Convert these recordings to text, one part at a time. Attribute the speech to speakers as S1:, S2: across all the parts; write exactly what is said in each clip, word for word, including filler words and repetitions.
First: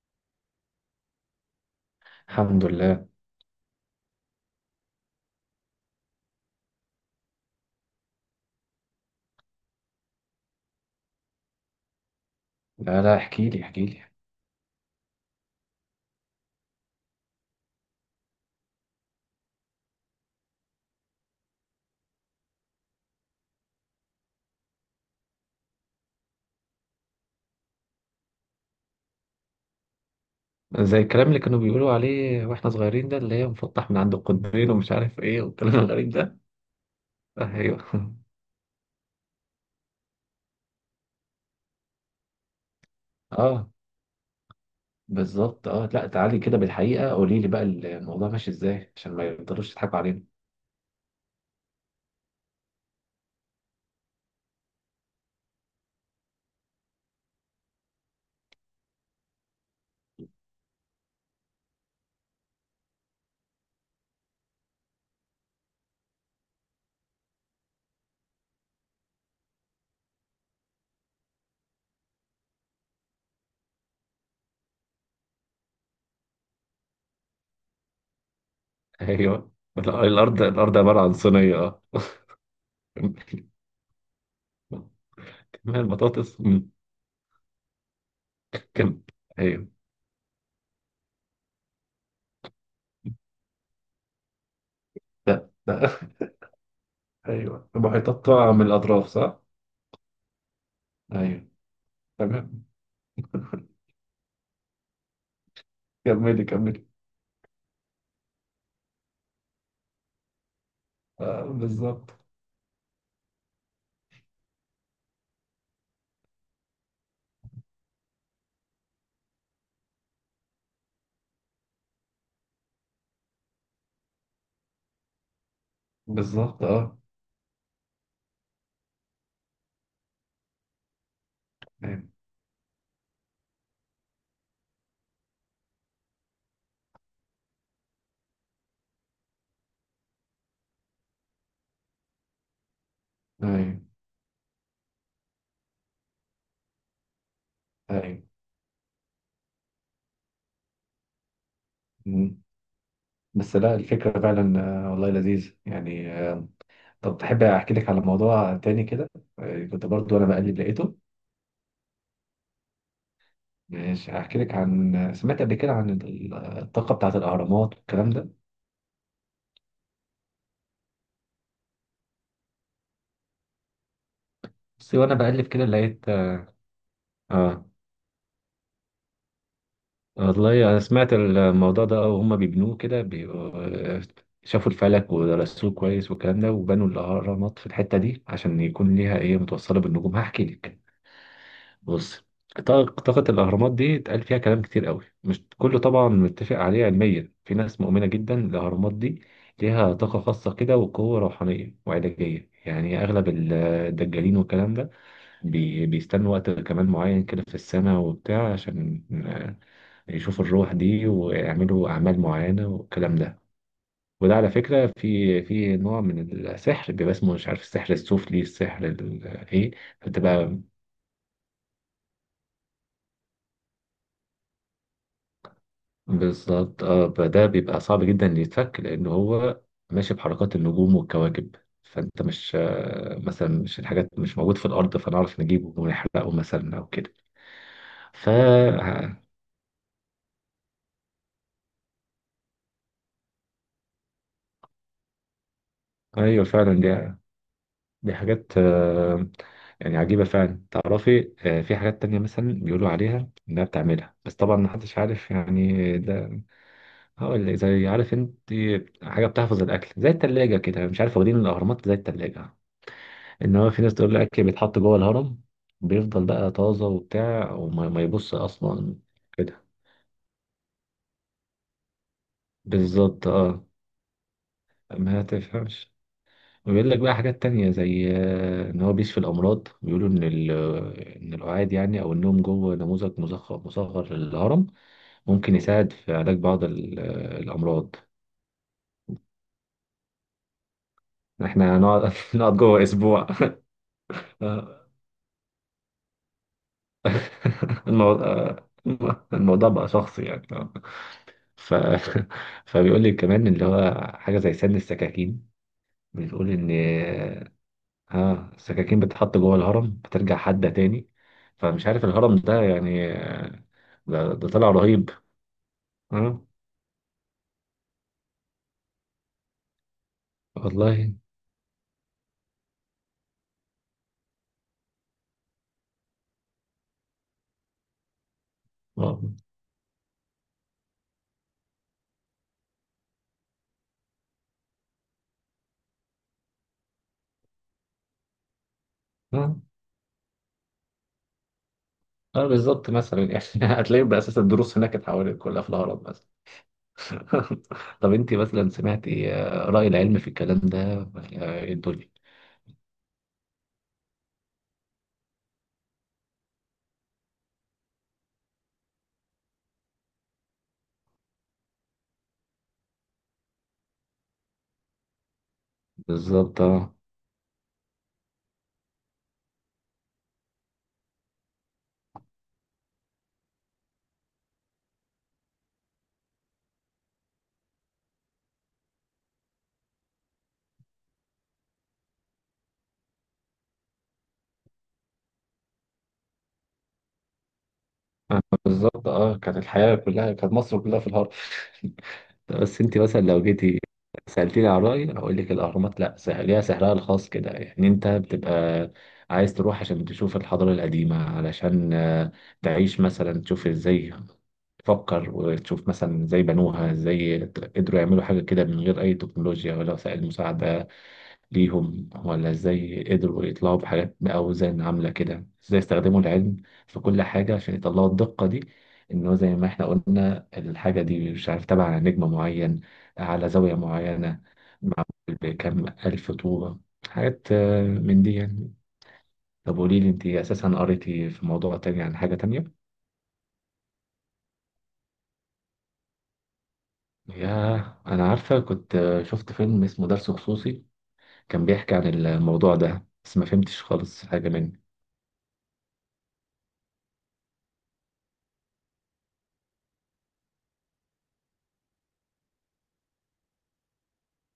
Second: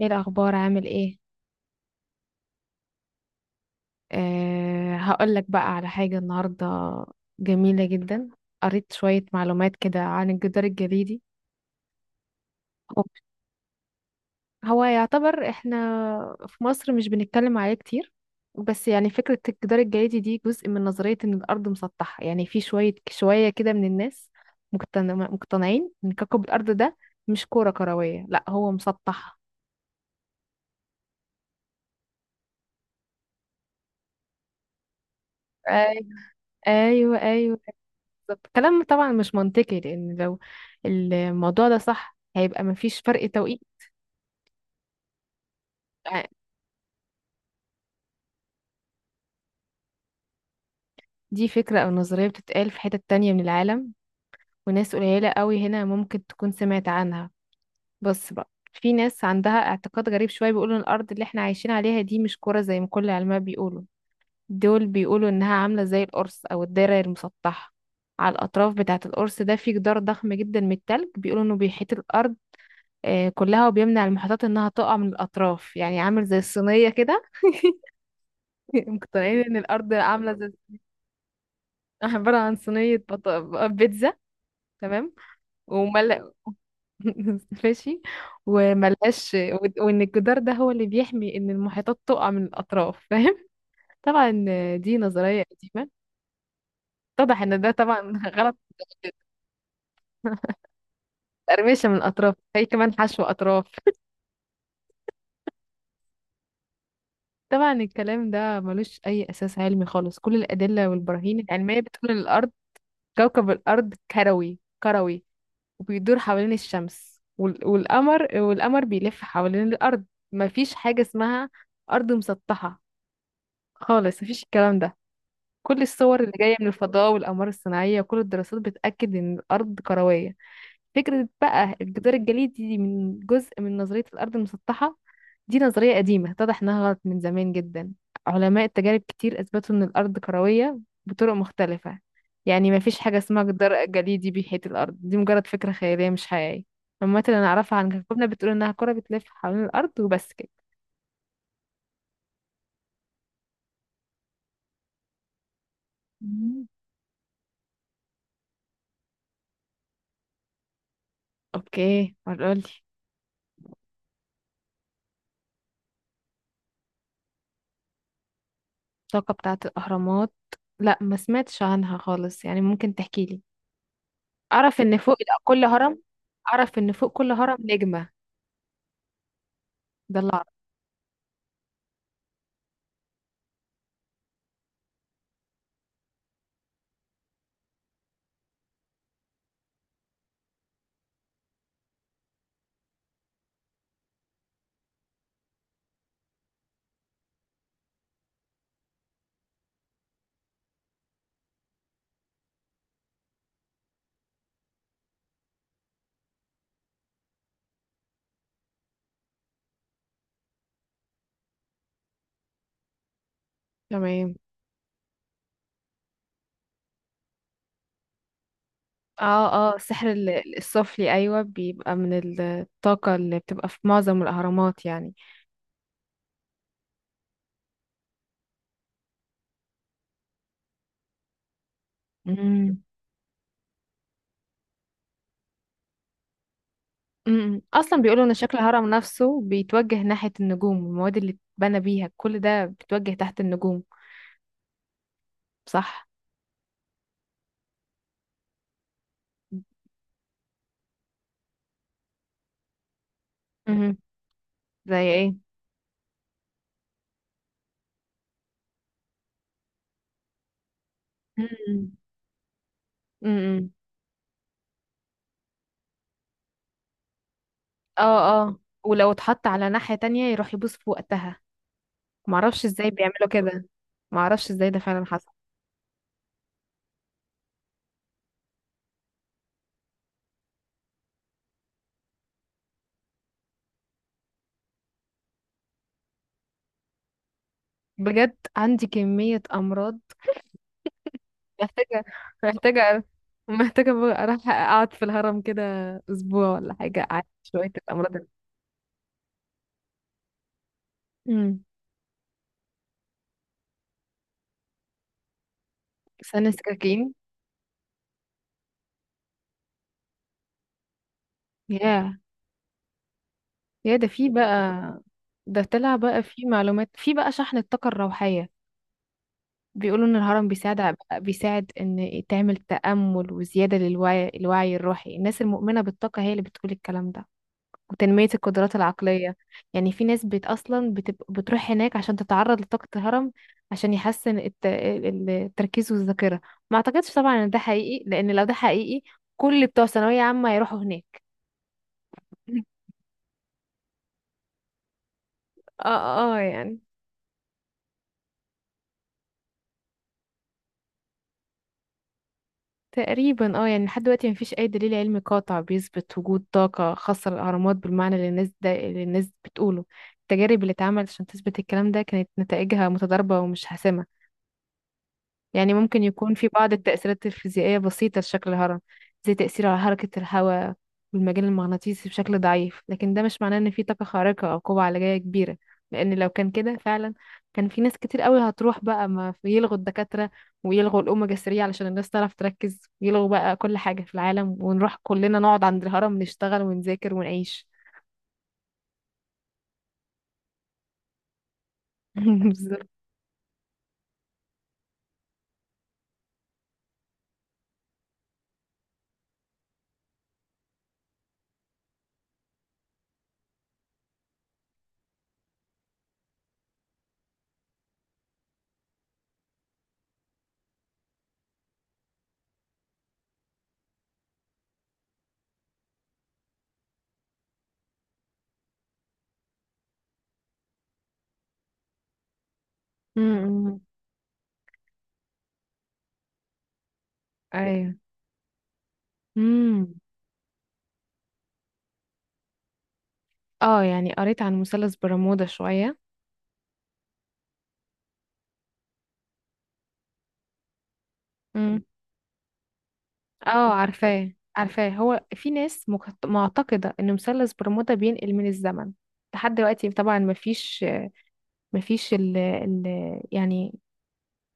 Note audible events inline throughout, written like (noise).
S1: ايه الاخبار، عامل ايه؟
S2: الحمد لله.
S1: أه، هقول لك بقى على حاجه النهارده جميله جدا. قريت شويه معلومات كده عن الجدار الجليدي.
S2: لا
S1: هو
S2: لا احكي لي احكي لي.
S1: هو يعتبر احنا في مصر مش بنتكلم عليه كتير. بس يعني فكره الجدار الجليدي دي جزء من نظريه ان الارض مسطحه، يعني في شويه شويه كده من الناس مقتن- مقتنعين ان كوكب الارض ده مش كره كرويه، لا هو مسطح.
S2: زي الكلام اللي كانوا بيقولوا عليه واحنا صغيرين ده اللي هي مفتح من عند القطبين ومش عارف ايه والكلام
S1: ايوه،
S2: الغريب ده.
S1: ايوه، ايوه،
S2: ايوه
S1: بالظبط. كلام طبعا مش منطقي، لان لو الموضوع ده صح هيبقى مفيش فرق
S2: (laughs)
S1: توقيت.
S2: اه، بالظبط اه، لا
S1: ع-
S2: تعالي كده بالحقيقة قولي لي بقى الموضوع ماشي ازاي عشان ما يفضلوش يضحكوا علينا.
S1: دي فكرة او نظرية بتتقال في حتت تانية من العالم، وناس قليلة قوي هنا ممكن تكون سمعت عنها. بس بقى في ناس عندها اعتقاد غريب شوية، بيقولوا ان الارض اللي احنا عايشين عليها دي مش كرة زي ما كل العلماء بيقولوا. دول بيقولوا انها عاملة زي القرص او الدايرة المسطحة. على الاطراف بتاعة القرص ده في جدار ضخم جدا من التلج، بيقولوا انه بيحيط الارض آه، كلها وبيمنع المحيطات انها تقع من الاطراف، يعني عامل زي الصينيه كده. (laughs)
S2: (laughs)
S1: مقتنعين
S2: ايوه
S1: ان الارض
S2: لا،
S1: عامله
S2: الارض
S1: زي
S2: الارض عبارة عن صينية اه.
S1: (laughs) عباره عن صينيه بط... بيتزا. تمام.
S2: (laughs) كمان
S1: ومل
S2: البطاطس مم.
S1: (laughs) ماشي.
S2: كم.
S1: وملهاش
S2: ايوه.
S1: و- وان الجدار ده هو اللي بيحمي ان المحيطات تقع من الاطراف، فاهم. (laughs) طبعا آه، دي نظريه
S2: لا
S1: قديمه،
S2: لا (laughs)
S1: اتضح ان
S2: ايوه،
S1: ده طبعا
S2: المحيطات
S1: (laughs)
S2: طالعة
S1: غلط.
S2: من الاطراف صح؟ ايوه.
S1: تقرمشة من الأطراف
S2: تمام.
S1: هي كمان حشو أطراف.
S2: كملي كملي.
S1: طبعا الكلام ده ملوش أي أساس علمي خالص. كل الأدلة والبراهين
S2: آه
S1: العلمية بتقول
S2: بالظبط.
S1: إن الأرض، كوكب الأرض، كروي كروي، وبيدور حوالين الشمس وال- والقمر، والقمر بيلف حوالين الأرض. مفيش حاجة اسمها أرض مسطحة خالص. مفيش الكلام ده. كل الصور اللي جاية
S2: بالظبط
S1: من
S2: اه.
S1: الفضاء والأقمار الصناعية وكل الدراسات بتأكد إن الأرض كروية. فكرة بقى الجدار
S2: ايوه.
S1: الجليدي دي من جزء من نظرية الأرض المسطحة. دي نظرية قديمة اتضح إنها غلط من زمان جدا. علماء التجارب كتير أثبتوا إن الأرض كروية بطرق مختلفة. يعني مفيش حاجة اسمها
S2: ايوه
S1: جدار جليدي بيحيط الأرض، دي مجرد فكرة خيالية مش حقيقية. المعلومات اللي نعرفها عن
S2: ايوه.
S1: كوكبنا بتقول إنها كرة بتلف حوالين الأرض، وبس كده.
S2: مم. بس لا، الفكرة فعلا آه، والله لذيذ يعني آه،
S1: مم.
S2: طب تحب احكي لك على موضوع تاني كده؟ آه، كنت برضو انا بقلب لقيته.
S1: أوكي، قولي.
S2: ماشي، هحكي لك عن آه، سمعت قبل كده عن ال- الطاقة بتاعة الأهرامات والكلام ده.
S1: الطاقة بتاعة الأهرامات؟ لا، ما سمعتش عنها خالص، يعني ممكن تحكيلي. اعرف
S2: بس
S1: ان
S2: وانا
S1: فوق
S2: بقلب
S1: كل
S2: كده
S1: هرم،
S2: لقيت
S1: اعرف ان فوق كل هرم
S2: اه.
S1: نجمة. ده اللي اعرفه.
S2: والله انا سمعت الموضوع ده اه، وهم بيبنوه كده بيبقوا- آه، شافوا الفلك ودرسوه كويس والكلام ده، وبنوا الأهرامات في الحتة دي عشان يكون ليها ايه متوصلة بالنجوم. هحكي لك، بص. طاق- طاقة الأهرامات دي اتقال فيها كلام كتير قوي، مش كله طبعا متفق عليه علميا. في ناس مؤمنة جدا الأهرامات دي ليها طاقة خاصة كده وقوة روحانية وعلاجية، يعني أغلب ال- الدجالين والكلام ده بي- بيستنوا وقت كمان معين كده في السنة وبتاع عشان آه، يشوفوا الروح دي ويعملوا أعمال معينة والكلام ده.
S1: تمام.
S2: وده على فكرة في في نوع من السحر بيبقى اسمه مش عارف السحر السفلي، السحر ال- ايه،
S1: اه، اه، السحر ال-
S2: بتبقى
S1: السفلي، ايوه، بيبقى من الطاقة اللي بتبقى في معظم الاهرامات يعني.
S2: بالظبط اه. فده بيبقى صعب جدا إن يتفك لان هو ماشي بحركات النجوم والكواكب، فانت مش
S1: امم.
S2: آه، مثلا مش الحاجات مش موجود في الارض فنعرف نجيبه ونحرقه مثلا او كده.
S1: أمم. اصلا بيقولوا
S2: ف
S1: ان شكل الهرم
S2: آه،
S1: نفسه بيتوجه ناحية النجوم، المواد اللي اتبنى بيها كل ده بيتوجه تحت النجوم. صح.
S2: ايوه فعلا، دي دي حاجات آه، يعني عجيبة فعلا. تعرفي آه، في حاجات تانية مثلا بيقولوا عليها انها
S1: امم
S2: بتعملها، بس طبعا محدش
S1: زي
S2: عارف
S1: ايه؟
S2: يعني ده. هقول لك زي، عارف انت حاجة بتحفظ الاكل زي التلاجة كده مش عارف، واخدين الاهرامات زي
S1: امم
S2: التلاجة. ان
S1: امم
S2: هو في ناس تقول لك بيتحط جوه الهرم بيفضل بقى طازه وبتاع وما
S1: اه،
S2: ما يبص
S1: اه،
S2: اصلا
S1: ولو اتحط
S2: كده،
S1: على ناحية تانية يروح يبوس في وقتها. معرفش ازاي
S2: بالظبط
S1: بيعملوا
S2: اه.
S1: كده. معرفش ازاي ده فعلا
S2: ما
S1: حصل.
S2: تفهمش. ويقول لك بقى حاجات تانية زي آه، ان هو بيشفي الامراض، بيقولوا ان ال- ان القعاد يعني او النوم جوه نموذج مصغر مصغر للهرم ممكن يساعد في علاج بعض ال- آه، الامراض.
S1: بجد عندي كمية أمراض،
S2: احنا
S1: محتاجة،
S2: هنقعد (laughs) نقعد جوه
S1: محتاجة،
S2: اسبوع.
S1: محتاجة بقى
S2: (laughs)
S1: أروح
S2: آه،
S1: أقعد في الهرم كده أسبوع ولا حاجة أعالج شوية
S2: (laughs)
S1: الأمراض
S2: الموضوع
S1: دي.
S2: آه، الموضوع بقى شخصي يعني.
S1: امم.
S2: ف... (laughs) فبيقول لي كمان اللي هو حاجة زي سن السكاكين،
S1: ثانية
S2: بتقول إن
S1: سكاكين.
S2: ها السكاكين بتتحط جوه الهرم بترجع حادة تاني. فمش عارف
S1: ياه،
S2: الهرم ده يعني آه،
S1: يا ده في
S2: ده, ده طلع
S1: بقى،
S2: رهيب.
S1: ده طلع بقى
S2: ها
S1: في معلومات، في بقى شحن الطاقة الروحية. بيقولوا إن الهرم بيساعد، ع-
S2: والله
S1: بيساعد إن تعمل تأمل وزيادة للوعي، الوعي الروحي، الناس المؤمنة بالطاقة هي اللي بتقول الكلام ده، وتنمية القدرات
S2: اه
S1: العقلية. يعني في ناس بت أصلا بتب... بتروح هناك عشان تتعرض لطاقة الهرم، عشان يحسن الت... ال- التركيز والذاكرة. ما أعتقدش طبعا إن ده حقيقي، لأن لو ده حقيقي
S2: اه
S1: كل بتوع ثانوية عامة يروحوا هناك.
S2: آه،
S1: (laughs)
S2: بالظبط مثلا يعني (laughs) هتلاقي بأساس الدروس هناك اتحولت كلها في
S1: اه،
S2: الهرم مثلا.
S1: اه، يعني
S2: (laughs) طب انت مثلا سمعتي آه، رأي العلم في الكلام ده ولا ايه الدنيا؟
S1: تقريبا، اه، يعني لحد دلوقتي مفيش أي دليل علمي قاطع بيثبت وجود طاقة خاصة للأهرامات بالمعنى اللي الناس ده اللي الناس بتقوله. التجارب اللي اتعملت عشان تثبت الكلام ده كانت نتائجها متضاربة ومش حاسمة. يعني ممكن يكون في
S2: بالظبط
S1: بعض
S2: اه.
S1: التأثيرات الفيزيائية بسيطة لشكل الهرم، زي تأثيره على حركة الهواء والمجال المغناطيسي بشكل ضعيف، لكن ده مش معناه إن في طاقة خارقة أو قوة علاجية كبيرة. لأن لو كان كده فعلا، كان في ناس كتير قوي هتروح بقى، ما في- يلغوا الدكاترة، ويلغوا الأوميجا ثلاثة علشان الناس تعرف تركز، ويلغوا بقى كل حاجة في العالم، ونروح كلنا نقعد عند الهرم نشتغل ونذاكر ونعيش.
S2: آه، بالظبط اه، كانت الحياة كلها كانت مصر كلها في الهرم.
S1: (laughs)
S2: بس
S1: بالظبط.
S2: انت مثلا لو جيتي سألتيني على رأيي هقول لك الأهرامات لا، سح- ليها سحرها الخاص كده يعني. انت بتبقى عايز تروح عشان تشوف الحضارة القديمة، علشان آه، تعيش مثلا، تشوف ازاي تفكر وتشوف مثلا ازاي بنوها، ازاي قدروا يعملوا حاجة كده من غير أي تكنولوجيا ولا وسائل مساعدة ليهم، ولا ازاي قدروا يطلعوا بحاجات بأوزان عاملة كده، ازاي استخدموا العلم في كل حاجة عشان يطلعوا الدقة دي، انه زي ما احنا قلنا الحاجة دي مش عارف تبع على نجم معين، على زاوية
S1: امم.
S2: معينة، معمول بكم ألف طوبة. حاجات
S1: ايوه،
S2: آه،
S1: ايوه.
S2: من دي يعني. طب
S1: امم.
S2: قولي لي انت اساسا قريتي في موضوع تاني عن حاجة تانية.
S1: اه، يعني قريت عن مثلث برمودا شوية.
S2: ياه، انا عارفة، كنت آه، شفت فيلم اسمه درس خصوصي كان بيحكي عن الموضوع ده، بس ما
S1: اه،
S2: فهمتش خالص
S1: عارفاه
S2: حاجة منه.
S1: عارفاه. هو في ناس مك- معتقدة ان مثلث برمودا بينقل من الزمن. لحد دلوقتي طبعا مفيش، مفيش ال ال يعني،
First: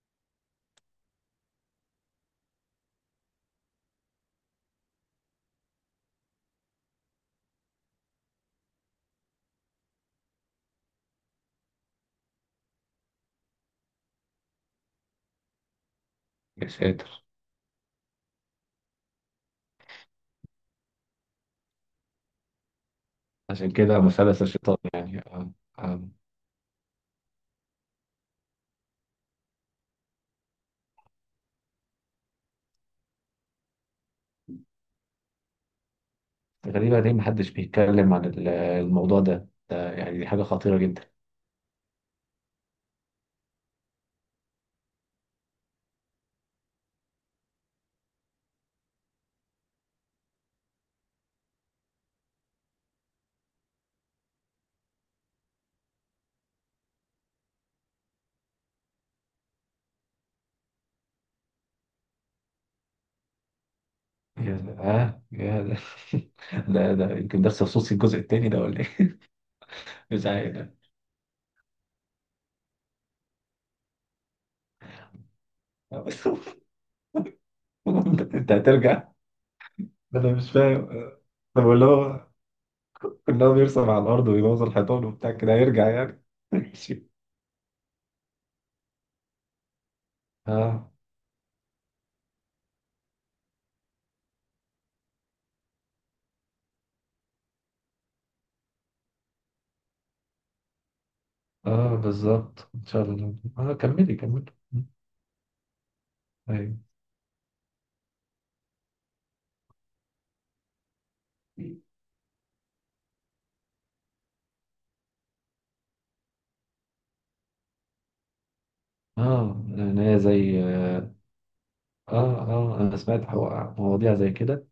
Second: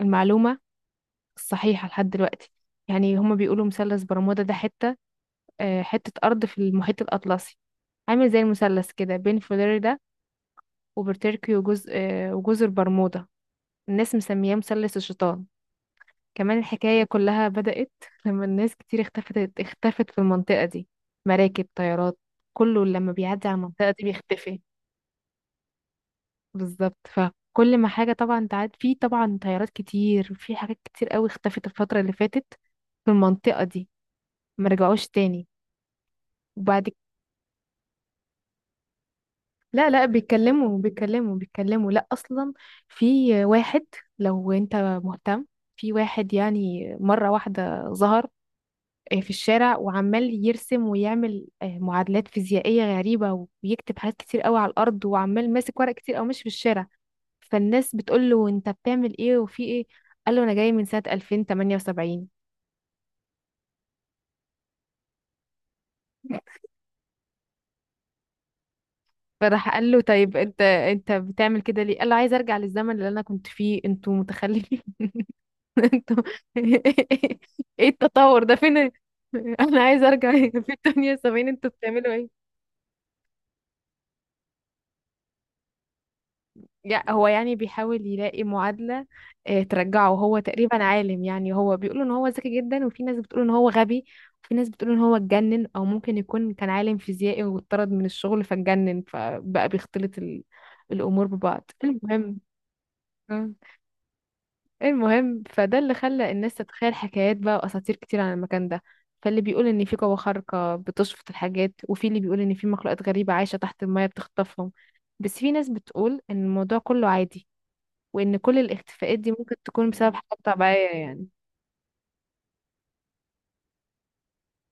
S1: المعلومة الصحيحة لحد دلوقتي. يعني هما بيقولوا مثلث برمودا ده حتة، آه، حتة أرض في المحيط الأطلسي، عامل زي المثلث كده بين فلوريدا وبورتوريكو وجزء آه، وجزر برمودا. الناس مسمياه مثلث الشيطان. كمان
S2: يا
S1: الحكاية
S2: ساتر.
S1: كلها بدأت لما الناس كتير اختفت اختفت في المنطقة دي، مراكب، طيارات، كله لما بيعدي على
S2: عشان
S1: المنطقة
S2: كده
S1: دي
S2: مثلث
S1: بيختفي.
S2: الشيطان يعني آه، آه.
S1: بالظبط، فكل ما حاجة طبعا تعد في، طبعا طيارات كتير، في حاجات كتير قوي اختفت الفترة اللي فاتت في المنطقة دي، ما رجعوش تاني. وبعد ك-
S2: غريبة، ليه محدش بيتكلم عن ال- الموضوع ده؟
S1: لا،
S2: ده
S1: لا،
S2: يعني دي حاجة
S1: بيتكلموا،
S2: خطيرة جدا.
S1: بيتكلموا، بيتكلموا، لا، أصلا في واحد، لو انت مهتم، في واحد يعني مرة واحدة ظهر آه، في الشارع وعمال يرسم ويعمل آه، معادلات فيزيائية غريبة ويكتب حاجات كتير قوي على الأرض وعمال ماسك ورق كتير أو ماشي في الشارع. فالناس بتقول له أنت بتعمل إيه وفي إيه؟ قال له أنا جاي من سنة ألفين وتمانية وسبعين.
S2: يا ده (laughs) آه يا ده.
S1: (laughs)
S2: (laughs) ده ده يمكن ده خصوصي الجزء التاني ده ولا ايه؟
S1: فراح قال له
S2: (laughs) مش
S1: طيب، أنت
S2: عارف.
S1: أنت بتعمل كده ليه؟ قال له عايز أرجع للزمن اللي أنا كنت فيه، أنتوا متخلفين. (laughs) أنتوا
S2: (laughs)
S1: (laughs) إيه التطور
S2: انت
S1: ده فين؟ (laughs)
S2: هترجع؟
S1: أنا عايز أرجع
S2: انا مش
S1: في
S2: فاهم.
S1: تمانية وسبعين، أنتوا
S2: طب اللي
S1: بتعملوا
S2: هو
S1: إيه؟
S2: ان هو بيرسم على الارض ويبوظ الحيطان وبتاع كده هيرجع يعني؟ (laughs)
S1: يع-
S2: ماشي.
S1: هو يعني بيحاول يلاقي معادلة آه، ترجعه. هو تقريبا
S2: اه
S1: عالم، يعني هو بيقولوا ان هو ذكي جدا، وفي ناس بتقول ان هو غبي، وفي ناس بتقول ان هو اتجنن، او ممكن يكون كان عالم فيزيائي واتطرد من الشغل فاتجنن، فبقى بيختلط ال... الامور ببعض،
S2: اه
S1: المهم
S2: بالظبط، ان شاء الله
S1: آه،
S2: اه، كملي كملي.
S1: المهم فده اللي خلى الناس
S2: ايوه
S1: تتخيل حكايات بقى واساطير كتير عن المكان ده. فاللي بيقول ان في قوة خارقة بتشفط الحاجات، وفي اللي بيقول ان في مخلوقات غريبة عايشة تحت المية بتخطفهم. بس في ناس بتقول ان الموضوع كله عادي، وإن كل الاختفاءات دي ممكن
S2: اه.
S1: تكون بسبب
S2: انا
S1: حاجات
S2: زي
S1: طبيعية
S2: آه،
S1: يعني،
S2: اه اه انا سمعت حو- مواضيع زي كده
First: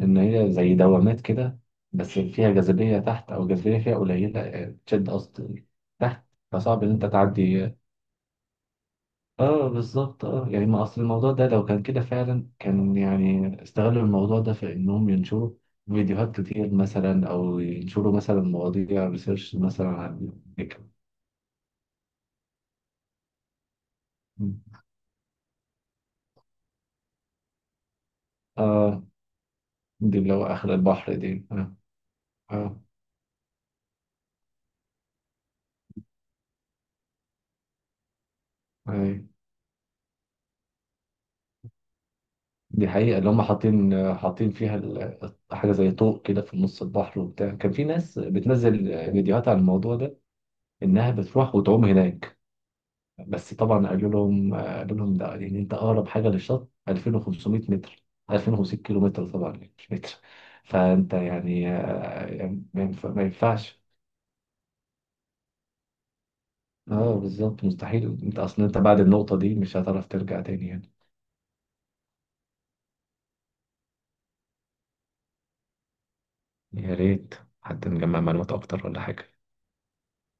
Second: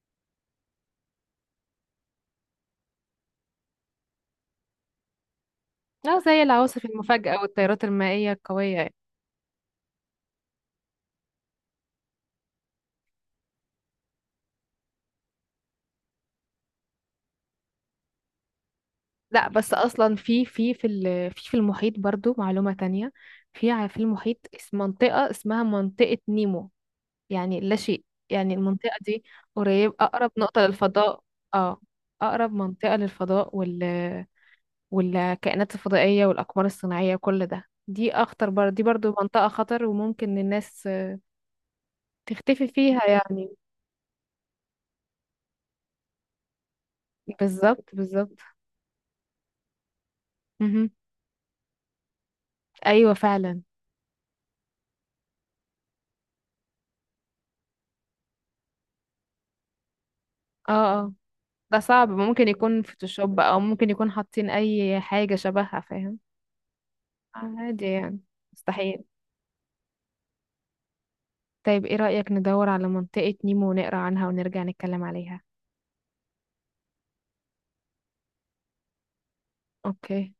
S2: ان هي زي دوامات كده، بس فيها جاذبيه تحت او جاذبيه فيها قليله آه، تشد قصدي
S1: أو
S2: تحت،
S1: زي
S2: فصعب
S1: العواصف
S2: ان انت
S1: المفاجئة
S2: تعدي.
S1: والتيارات المائية القوية يعني.
S2: اه بالظبط اه، يعني ما اصل الموضوع ده لو كان كده فعلا كان يعني استغلوا الموضوع ده في انهم ينشروا فيديوهات كتير مثلا، او ينشروا مثلا مواضيع
S1: لا
S2: ريسيرش
S1: بس
S2: مثلا
S1: أصلا
S2: عن
S1: في في في
S2: الفكرة.
S1: ال- في في المحيط برضو معلومة تانية. في ع- في المحيط اس- منطقة اسمها منطقة نيمو، يعني لا شيء، يعني المنطقة
S2: اه،
S1: دي قريب
S2: دي
S1: أقرب
S2: اللي هو
S1: نقطة
S2: اخر البحر
S1: للفضاء.
S2: دي اه.
S1: اه، أقرب
S2: اه
S1: منطقة للفضاء وال والكائنات الفضائية والأقمار الصناعية، كل ده، دي أخطر بر... دي برضو
S2: أيوة.
S1: منطقة خطر وممكن الناس تختفي
S2: دي
S1: فيها
S2: حقيقة، اللي هم
S1: يعني.
S2: حاطين حاطين فيها ال- حاجة زي طوق كده في نص البحر وبتاع، كان في
S1: بالظبط،
S2: ناس
S1: بالظبط،
S2: بتنزل فيديوهات عن الموضوع ده.
S1: مهم.
S2: إنها بتروح وتعوم هناك.
S1: ايوه
S2: بس
S1: فعلا.
S2: طبعا قالوا لهم، قالوا لهم ده يعني أنت أقرب حاجة للشط ألفين وخمسمية متر، ألفين وخمسمية كيلو متر طبعا يعني مش متر.
S1: اه، اه،
S2: فأنت يعني
S1: ده صعب،
S2: آه،
S1: ممكن
S2: يعني
S1: يكون
S2: ما ينفع- ما
S1: فوتوشوب او
S2: ينفعش.
S1: ممكن يكون حاطين اي حاجة شبهها، فاهم؟
S2: اه بالظبط،
S1: عادي
S2: مستحيل
S1: يعني،
S2: انت اصلا انت بعد
S1: مستحيل.
S2: النقطة دي مش هتعرف ترجع تاني يعني.
S1: طيب ايه رأيك ندور على منطقة نيمو ونقرا عنها ونرجع نتكلم عليها؟
S2: يا ريت، حد نجمع معلومات اكتر ولا حاجة.
S1: اوكي.